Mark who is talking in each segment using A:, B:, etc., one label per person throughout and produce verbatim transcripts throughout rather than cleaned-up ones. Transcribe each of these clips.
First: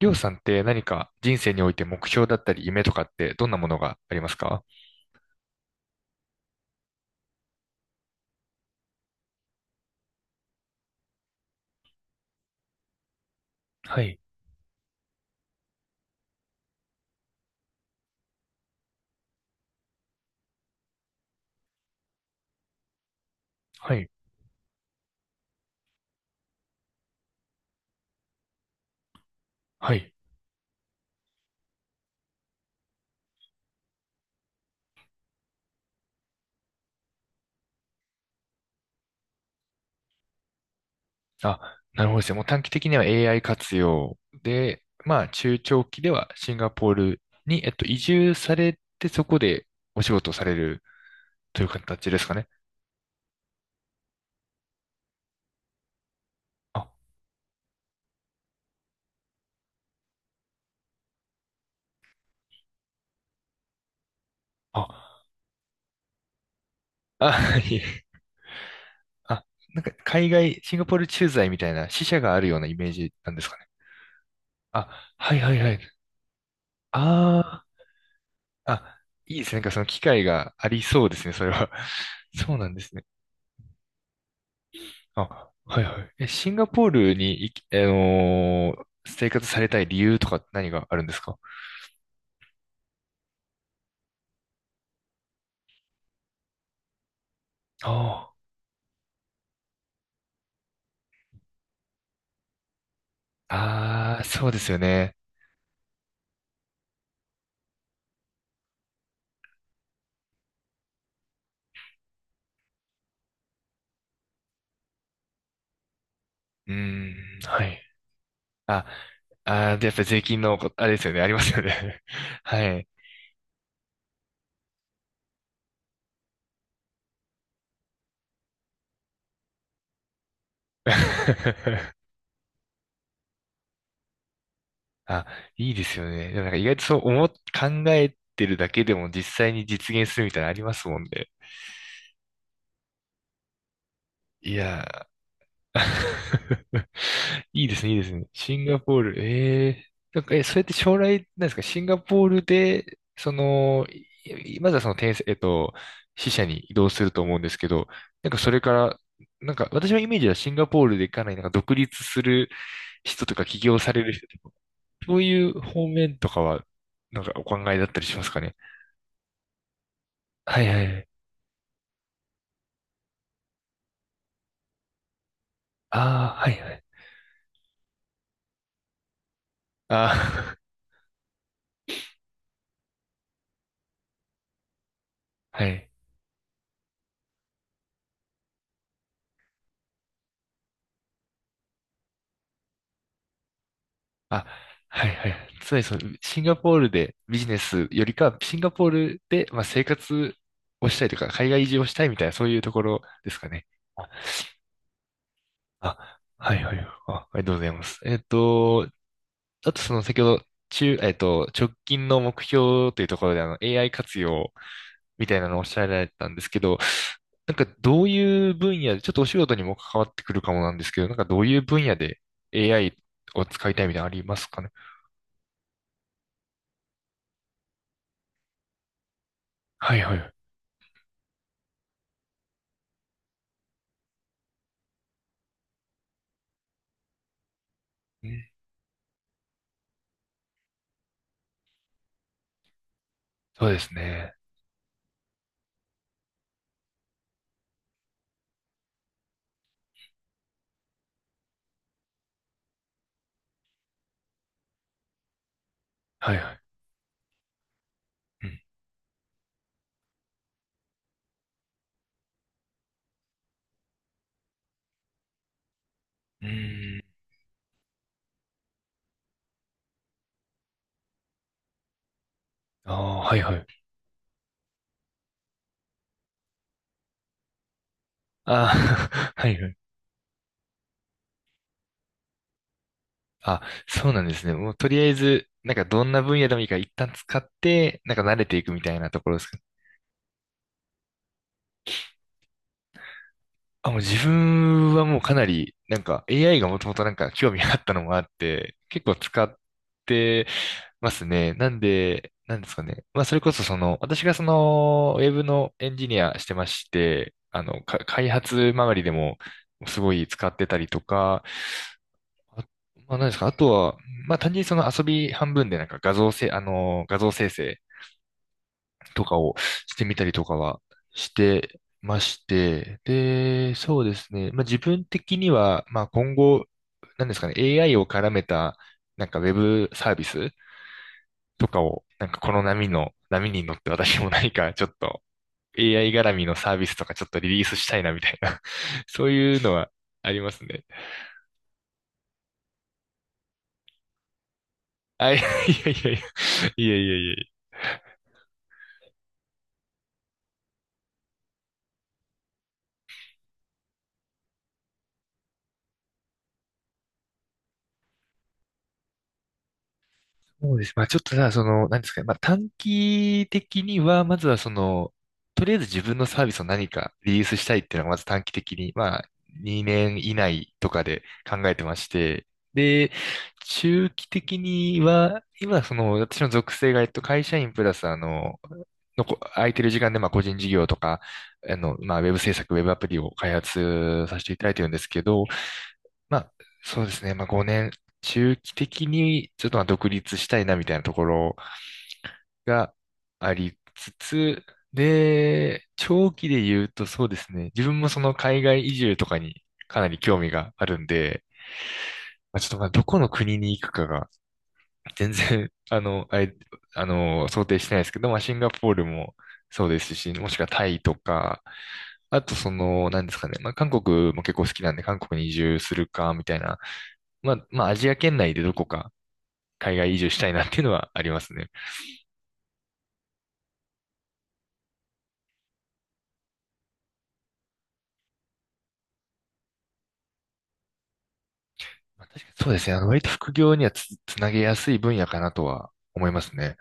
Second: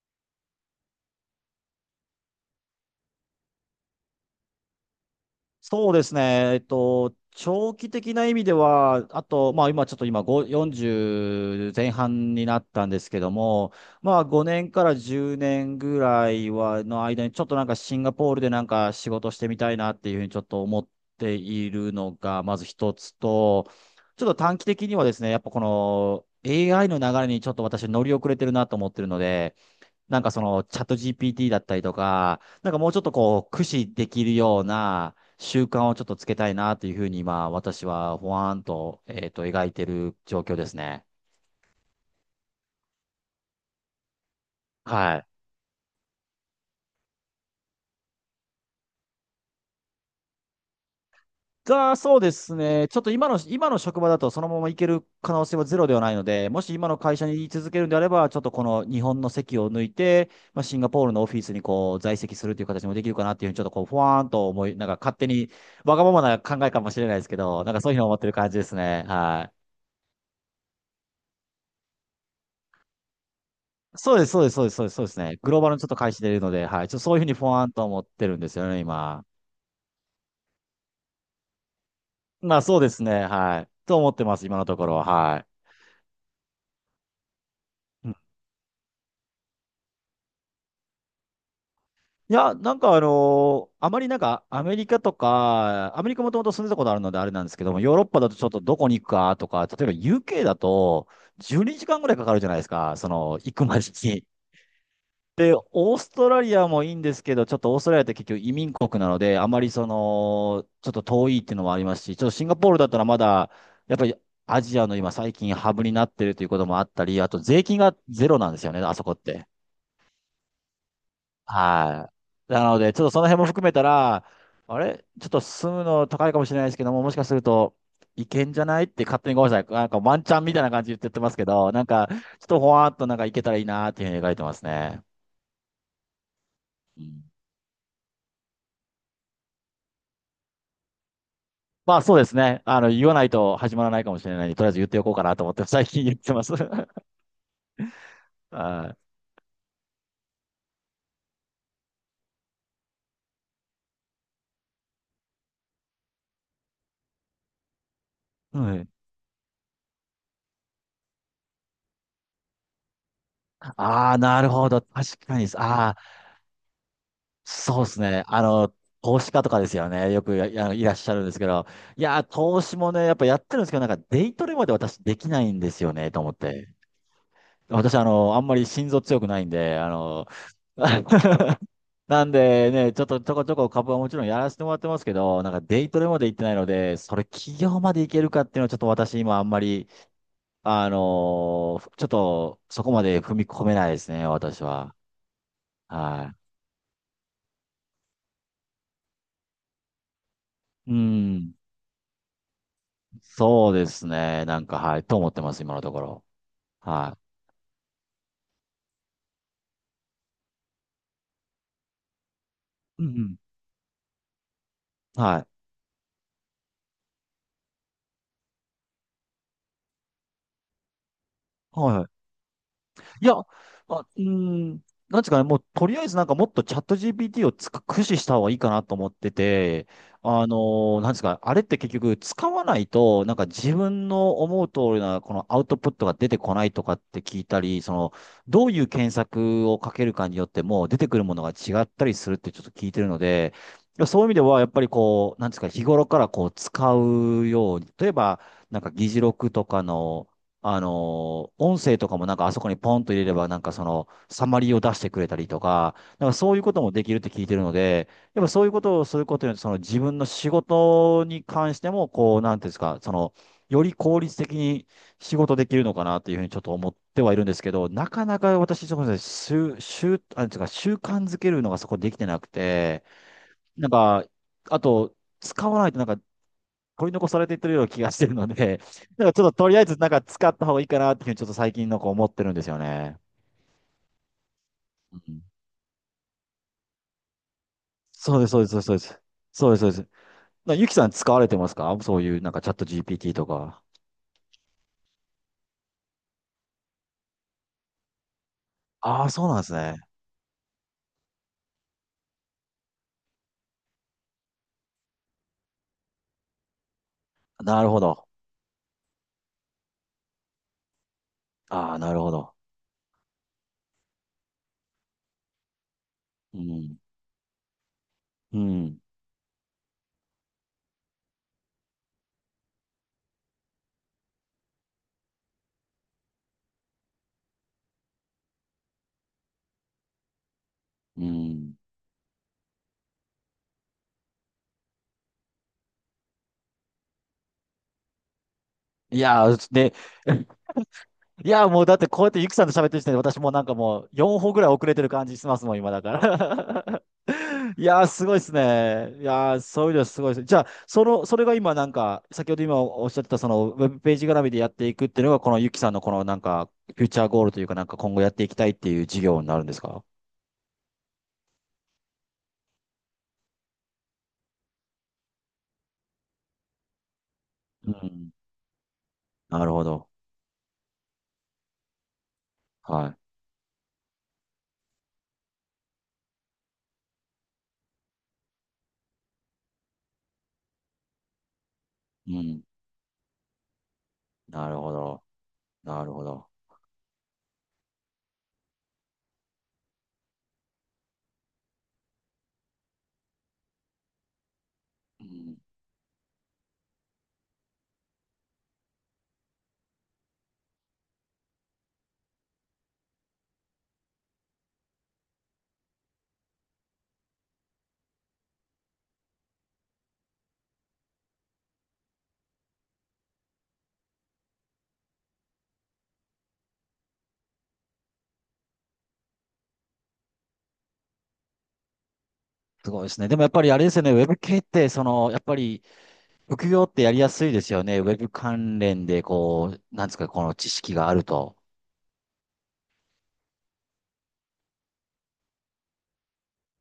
A: りょうさんって何か人生において目標だったり夢とかってどんなものがありますか？
B: そうですね。えっと、長期的な意味では、あと、まあ今ちょっと今ご よんじゅう前半になったんですけども、
A: はい、
B: まあごねんからじゅうねんぐらいは、の間にちょっとなんかシンガポールでなんか仕事してみたいなっていうふうにちょっと思っているのが、まず一つと、
A: はい、
B: ちょっと短期的にはですね、やっぱこの エーアイ の流れにちょっと私乗り遅れてるなと思ってるので、
A: はい。
B: なんかそのチャット ジーピーティー だったりとか、なんかもうちょっとこう、駆使できるような習慣をちょっとつけたいなというふうに今、私はほわーんと、えっと、描いてる状況ですね。
A: あ、なるほどですね。もう短期的には エーアイ 活用で、
B: は
A: ま
B: い。
A: あ中長期ではシンガポールに、えっと、移住されてそこでお仕事をされるという
B: が、
A: 形
B: そ
A: で
B: う
A: す
B: で
A: かね。
B: すね。ちょっと今の、今の職場だとそのまま行ける可能性はゼロではないので、もし
A: あ、
B: 今の会社に居続けるんであれば、ちょっとこの日本の席を抜いて、まあ、シンガポールのオフィスにこう在籍するという形もできるかなっていうふうに、ちょっとこう、ふわーんと思い、なんか勝
A: あ、
B: 手にわがままな考えかもしれないですけ
A: あ、
B: ど、なん
A: い
B: か
A: え。
B: そういうふうに思ってる感じですね。
A: あ、
B: は
A: なんか海外、シンガポール駐在みたいな支社があるようなイメージなんですかね。
B: そうです、そうです、そうです、そうですそうで
A: あ、
B: す
A: は
B: ね。
A: いは
B: グ
A: い
B: ローバ
A: は
B: ルの
A: い。
B: ちょっと開始でいるので、はい。ちょっとそういうふうにフォ
A: あ
B: ワンと思ってるんですよね、
A: あ、
B: 今。
A: いいですね。なんかその機会がありそうですね、それは。そ
B: ま
A: う
B: あ
A: なん
B: そ
A: で
B: うで
A: す
B: す
A: ね。
B: ね、はい。と思ってます、今のところは、はい。
A: あ、はいはい。え、シンガポールに行き、あ
B: うん、
A: のー生活されたい理由とか何があるんですか？
B: いや、なんかあのーあまりなんかアメリカとか、アメリカもともと住んでたことあるのであれなんですけども、ヨーロッパ
A: あ
B: だとちょっとどこに行くかとか、例えば ユーケー だとじゅうにじかんぐらいかかるじゃないですか、その行くまで
A: あ、あー
B: に。
A: そうですよね。
B: で、オーストラリアもいいんですけど、ちょっとオーストラリアって結局移民国なので、あまりその、ちょっと遠いっていうのもありますし、ちょっとシンガポールだったらまだ、やっぱりアジアの今最近ハブになってるということ
A: うー
B: もあった
A: ん、
B: り、あと
A: は
B: 税金
A: い。
B: がゼロなんですよね、
A: あ、
B: あそこって。
A: あー、で、やっぱり税金のこ、あれですよね、ありますよね。
B: は い。な
A: は
B: の
A: い。
B: で、ちょっとその辺も含めたら、あれちょっと住むの高いかもしれないですけども、もしかすると、いけんじゃないって勝手にごめんなさい。なんかワンチャンみたいな感じで言ってますけど、なん か、ちょっとほわーっとなんかいけたらいいなーっていうふうに描いてますね。
A: あ、いいですよね。でもなんか意外とそう
B: うん、
A: 思っ、考えてるだけでも実際に実現するみたいなのありますもんね。
B: まあそうですね。あの、言わないと始まらないかもしれないん
A: い
B: で、とりあえず言ってお
A: や
B: こうかなと思って 最近言ってます。
A: いいですね、いいですね。シンガ
B: は
A: ポー
B: い。
A: ル、ええなんか、え、それって将来、なんですか、シンガポールで、その、いいまずはその転生、えっと、支社に移動すると思うんですけど、なんかそれか
B: はい。
A: ら、なんか私のイメージはシンガポールでかなりなんか独立する人とか起業され
B: あ
A: る
B: あ、
A: 人と
B: なる
A: か、
B: ほど。
A: そ
B: 確
A: う
B: か
A: い
B: に。
A: う方
B: ああ、
A: 面とかは、なんかお考え
B: そ
A: だ
B: うで
A: った
B: す
A: りしま
B: ね。
A: すか
B: あ
A: ね。
B: の、投資家とかですよね。よくや
A: はい
B: や
A: は
B: い
A: い
B: らっ
A: はい。
B: しゃるんですけど。いやー、投資もね、やっぱやってるんですけど、なんかデイトレまで私できないんですよね、と思
A: あ
B: っ
A: あ、はいは
B: て。
A: い。
B: 私、あの、あんまり心臓強くないんで、あの、
A: あ
B: なんでね、ちょっとちょこちょこ株はもちろんやらせてもらってますけど、なん
A: あ、
B: か
A: は
B: デ
A: い。
B: イトレまで行ってないので、それ企業まで行けるかっていうのはちょっと私今あんまり、あのーちょっとそこまで踏み込めないですね、
A: あ、
B: 私は。
A: はいはい。つまりその、
B: は
A: シンガポールでビジネスよりかは、シンガポールで、まあ、生活を
B: い。う
A: したいとか、海
B: ん。
A: 外移住をしたいみたいな、そういうところですかね。
B: そうですね。なんか、はい。と思ってます、今のとこ
A: あ、
B: ろ。
A: はいはい。あ、
B: は
A: ありがとうございます。えっと、あとその先ほど、中、えっと、直近の目標と
B: い。う
A: いうと
B: ん
A: ころで、あ
B: う
A: の、エーアイ 活用
B: ん。
A: みた
B: は
A: い
B: い。
A: なのをおっしゃられたんですけど、なんかどういう分野で、ちょっとお仕事にも関わってくるかもなんですけど、なんかどういう分
B: は
A: 野
B: い、
A: で エーアイ
B: いや、
A: を使いたいみ
B: あ、
A: たいな
B: う
A: のあ
B: ー
A: りますかね？
B: ん、なんですかね、もうとりあえずなんかもっとチャット ジーピーティー をつく駆使した方がいいかなと思ってて、
A: はいはい。う
B: あのーなんですか、あれって結局使わないと、なんか自分の思う通りなこのアウトプットが出てこないとかって聞いたり、その、
A: ー
B: どういう検索をかけるかによっても出てくるものが違ったりするってちょっと聞いてるので、
A: そうです
B: そういう意
A: ね。
B: 味では、やっぱりこう、なんですか、日頃からこう使うように、例えば、なんか議事録とかの、あの、音声とかもなんかあそこにポンと入れればなんかそのサマリーを出してくれたりとか、なん
A: は
B: か
A: いは
B: そうい
A: い。
B: うこともできるって聞いてるので、やっぱそういうことをすることによってその自分の仕事に関してもこう、なんていうんですか、その、より効率的に仕事できるのかなというふう
A: うん。
B: に
A: う
B: ちょっと思っ
A: ーん。
B: てはいるんですけど、なかなか私、そこで習、習、なんていうか習慣づけるのがそこできてなく
A: あ
B: て、
A: あ、はいはい。
B: なんか、あと、使わないとなんか取り残されていってるような気がしてるの
A: あ
B: で、なんか
A: あ、
B: ちょ
A: は
B: っと
A: いは
B: と
A: い。
B: りあえずなんか使った方がいいかなっていうふうにちょっと最近のん思ってるんですよね。
A: あ、そうなんですね。もうとりあえ
B: うん、
A: ず、なんかどんな分野でもいいから一旦使って、なんか慣
B: そう
A: れ
B: です、
A: て
B: そう
A: い
B: で
A: く
B: す、
A: みた
B: そう
A: い
B: で
A: なと
B: す。
A: ころですか？
B: そうです、そうです。そうですなゆきさん使われてますかそういうなんかチャット ジーピーティー とか。
A: あ、もう自分はもうかなり、なんか エーアイ がもともとなんか興味があったのもあって、結構
B: ああ、
A: 使
B: そう
A: っ
B: なんですね。
A: てますね。なんで、なんですかね。まあそれこそその、私がその、ウェブのエンジニアしてまして、あの、
B: なる
A: か
B: ほど。
A: 開発周りでもすごい使ってたりとか、
B: ああ、なるほど。
A: あまあ、何ですか。あとは、まあ、単純にその遊び半分でなんか画像せ、
B: う
A: あ
B: ん。
A: の、画像生成
B: うん。
A: とかをしてみたりとかはしてまして、で、そうですね。まあ、自分的には、まあ、今後、何ですかね、エーアイ を絡めた、なんかウェブサービス
B: う
A: と
B: ん。
A: かを、なんかこの波の、波に乗って私も何か ちょっと エーアイ 絡みのサービスとかちょっとリリースしたいなみたいな、
B: い
A: そう
B: や
A: いう
B: ー、
A: のは
B: で、
A: ありますね。
B: いや、もうだってこうやってゆきさんと喋ってる時点で私もうなんかもうよんほ歩ぐらい遅れてる感
A: あ、い
B: じ
A: やい
B: しますもん、
A: や
B: 今だ
A: いや
B: か
A: いや、いや
B: ら。
A: いやいやいや
B: いやー、すごいですね。いやー、そういうのすごいです。じゃあ、その、それが今なんか、先ほど今おっしゃってたそのウェブページ絡みでやっていくっていうのが、このゆきさんのこのなんか、フューチャーゴールというかなんか今後やっていきたいっていう事業になるんですか？
A: そうです。まあちょっとさ、その、なんですかね。まあ短期的には、まずはその、とりあえず自分のサービスを何かリリースしたいっ
B: う
A: ていうのが、まず
B: ん。
A: 短期的に、まあ
B: なるほ
A: 2
B: ど。
A: 年以内とかで考えてまして、で、
B: は
A: 中期的には、今その、私の属性が、えっと、会社員プラス、あの、のこ、空いてる時間で、まあ個人事業とか、あの、まあウェ
B: い。
A: ブ
B: う
A: 制
B: ん。
A: 作、ウェブアプリを開発させていた
B: な
A: だい
B: る
A: てるん
B: ほ
A: ですけ
B: ど。
A: ど、
B: なるほ
A: ま
B: ど。
A: あ、そうですね。まあ、ごねん、中期的にちょっとまあ独立したいなみたいなところがありつつ、
B: うん。
A: で、長期で言うとそうですね。自分もその海外移住とかにかなり興味があるんで、まあ、ちょっとまあどこの国に行くかが全然、あの、あれ、あの、想定してないですけど、まあ、シンガポールもそうですし、もしくはタイとか、あとその、なんですかね、まあ、韓国も結構好きなんで、韓国に移住するか、みたいな、まあ、まあ、アジア圏内でどこか海外移住したいなっていうのはありますね。
B: すごいですね。でもやっぱりあれですよね、ウェブ系って、その、やっぱり、副業ってやりやすいですよね。ウェブ関連で、こう、なんですか、この知識があると。
A: まあ、確かにそうですね、あの、割と副業にはつ、つなげやすい分野かなとは思いますね。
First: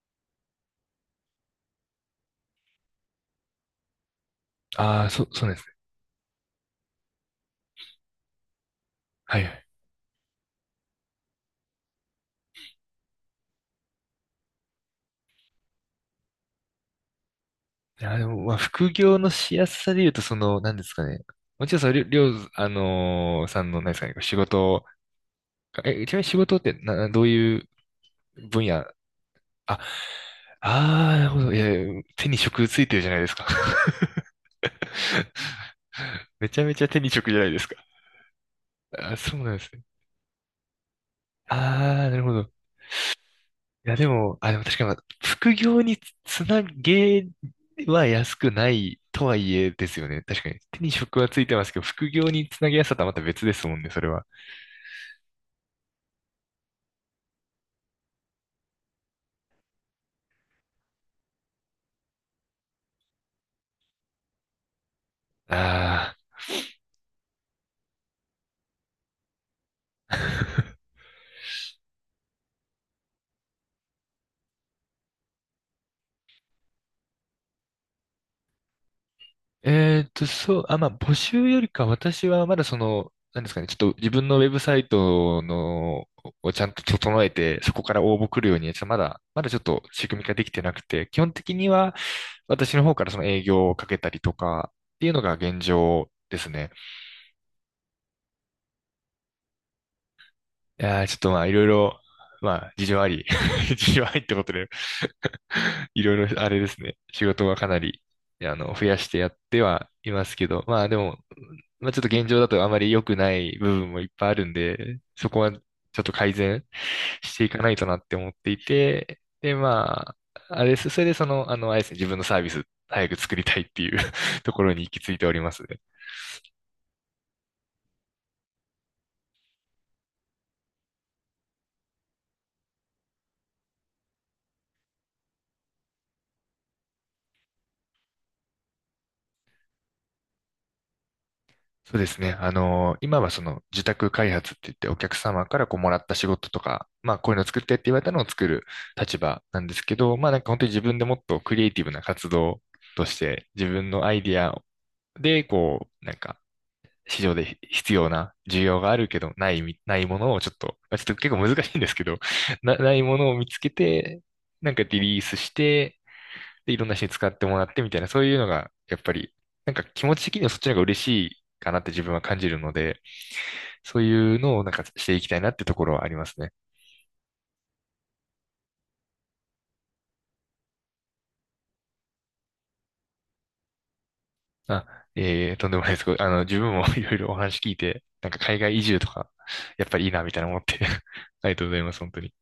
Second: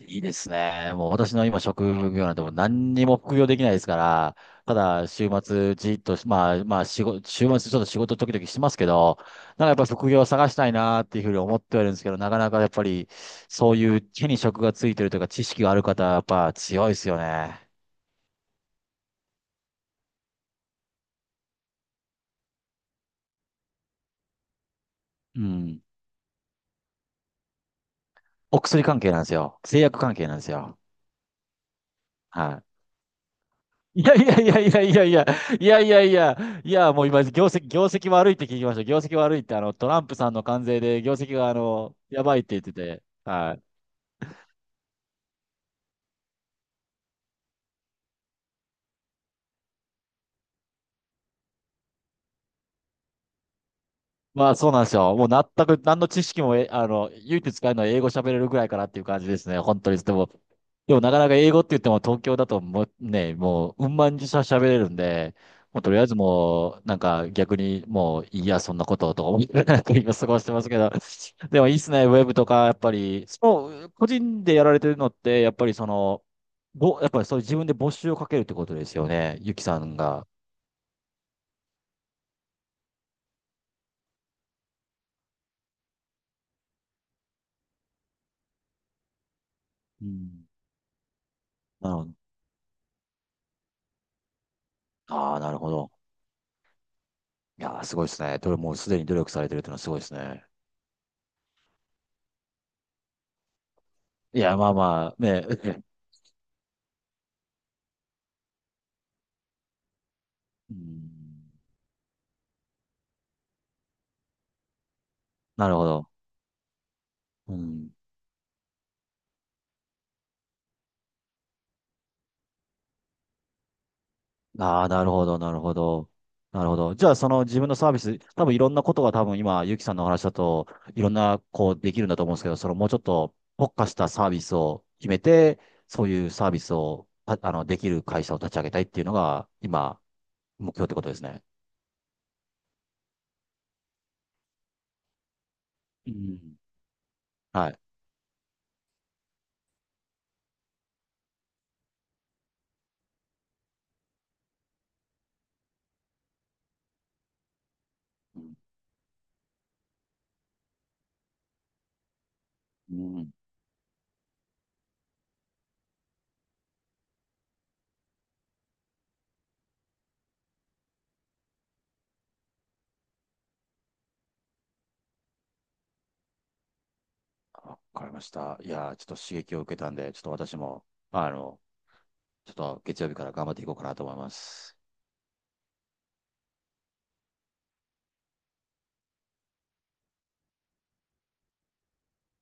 B: いいですね。もう私の今職業なんてもう何にも副業できないですから、た
A: あ
B: だ
A: あ、そ、
B: 週
A: そうですね。
B: 末じっと、まあまあ仕事、週末ちょっと仕事時々しますけど、
A: はいは
B: なんか
A: い。
B: やっぱ副業を探したいなっていうふうに思ってはいるんですけど、なかなかやっぱりそういう手に職がついてるというか知識がある方はやっぱ強いですよね。
A: いや、でも、まあ、副業のしやすさで言うと、その、なんですかね、もちろんそれ、りょう、あのーさんの、何ですかね、仕事
B: うん。
A: え、ちなみに仕事ってな、どういう
B: お
A: 分
B: 薬
A: 野？
B: 関係なんですよ。
A: あ、
B: 製薬関係なんですよ。
A: あー、なるほど。いや、手に
B: は
A: 職
B: い。
A: ついてるじゃないですか。
B: いやいやいやいやいやいや、い やいやい
A: めち
B: や、
A: ゃ
B: い
A: めちゃ
B: や、
A: 手
B: もう
A: に
B: 今、
A: 職じゃな
B: 業
A: いで
B: 績、
A: すか。
B: 業績悪いって聞きました。業
A: あ、
B: 績
A: そ
B: 悪い
A: う
B: っ
A: な
B: て、
A: ん
B: あ
A: です
B: の、
A: ね。
B: トランプさんの関税で業績が、あの、
A: あー、なる
B: や
A: ほ
B: ばいって
A: ど。
B: 言ってて、はい。
A: いや、でも、あ、でも確かに、まあ副業につなげは安くないとはいえですよね。確かに。手に職はついてますけど、副業につなげやすさとはまた別ですもんね、それは。
B: まあそうなんですよ。もう全く何の知識も、え、あの、唯一使えるのは英語喋れるぐらいかなっていう感じですね。本当に。でも、でもなかなか英語って言っても東京だともうね、もううんまんしゃ喋れるんで、もうとりあえず
A: あ
B: もうなんか逆にもういいや、そんなこととか思いながら今過ごしてますけ
A: ー。
B: ど、でもいいっすね、ウェブとかやっぱり、その個人でやられてるのって、やっぱりその、ぼ、やっぱりそういう自分で募集をかけるってことですよね、ゆきさん
A: えっと、
B: が。
A: そう、あ、まあ、募集よりか、私はまだその、なんですかね、ちょっと自分のウェブサイトの、をちゃんと整えて、そこから応募来るように、ちょっとまだ、まだちょっと
B: う
A: 仕組みがで
B: ん。
A: きてなくて、基本的に
B: な
A: は
B: るほど。
A: 私の方からその営業をかけたりとか、っていうのが
B: ああ、なる
A: 現
B: ほど。
A: 状ですね。
B: いやー、すごいですね。どれもうすでに努力されてるっていうのはすごいですね。
A: いやーちょっとまあ、いろいろ、まあ、事情あり、事情ありって
B: い
A: こと
B: や、
A: で、
B: まあまあ、ね、
A: いろいろ、あれですね。仕事はかなり、あの、増やしてやってはいますけど、
B: う
A: まあでも、
B: ん、
A: まあちょっと現状だとあまり良くない部分もいっぱいあるんで、そこはちょ
B: なるほ
A: っ
B: ど。
A: と改善してい
B: う
A: かないと
B: ん。
A: なって思っていて、で、まあ、あれです。それでその、あの、あれですね、自分のサービス早く作りたいっていう ところに
B: ああ、
A: 行き
B: なる
A: 着い
B: ほ
A: てお
B: ど、
A: り
B: な
A: ま
B: る
A: す
B: ほ
A: ね。
B: ど。なるほど。じゃあ、その自分のサービス、多分いろんなことが多分今、ゆきさんのお話だと、いろんな、こう、できるんだと思うんですけど、そのもうちょっと特化したサービスを決めて、そういうサービスを、たあの、できる会社を立ち上げたいっていうのが、今、目標ってことですね。
A: そうですね。あの、今はその自宅開発って言ってお客様からこうもらっ
B: う
A: た仕事
B: ん。
A: とか、まあこういうの作っ
B: は
A: てっ
B: い。
A: て言われたのを作る立場なんですけど、まあなんか本当に自分でもっとクリエイティブな活動として自分のアイディアでこうなんか市場で必要な需要があるけどないみ、ないものをちょっと、まあ、ちょっと結構難しいんですけど、な、な
B: う
A: いもの
B: ん、
A: を見つけて、なんかリリースして、で、いろんな人に使ってもらってみたいな、そういうのが、やっぱり、なんか気持ち的にはそっちの方が嬉しいかなって自分は感じるので、そういうのをなんかしていきたいなってところはありますね。
B: わかりました。いやー、ちょっと刺激を受けたんで、ちょっと私も、まあの、ちょっと月曜日から頑張っていこうかなと思います。
A: あ、ええとんでもないです。あの、自分も いろいろお話聞いて、なんか海外移住とか、やっぱりいいなみたいな思って ありがとうございます、本当に。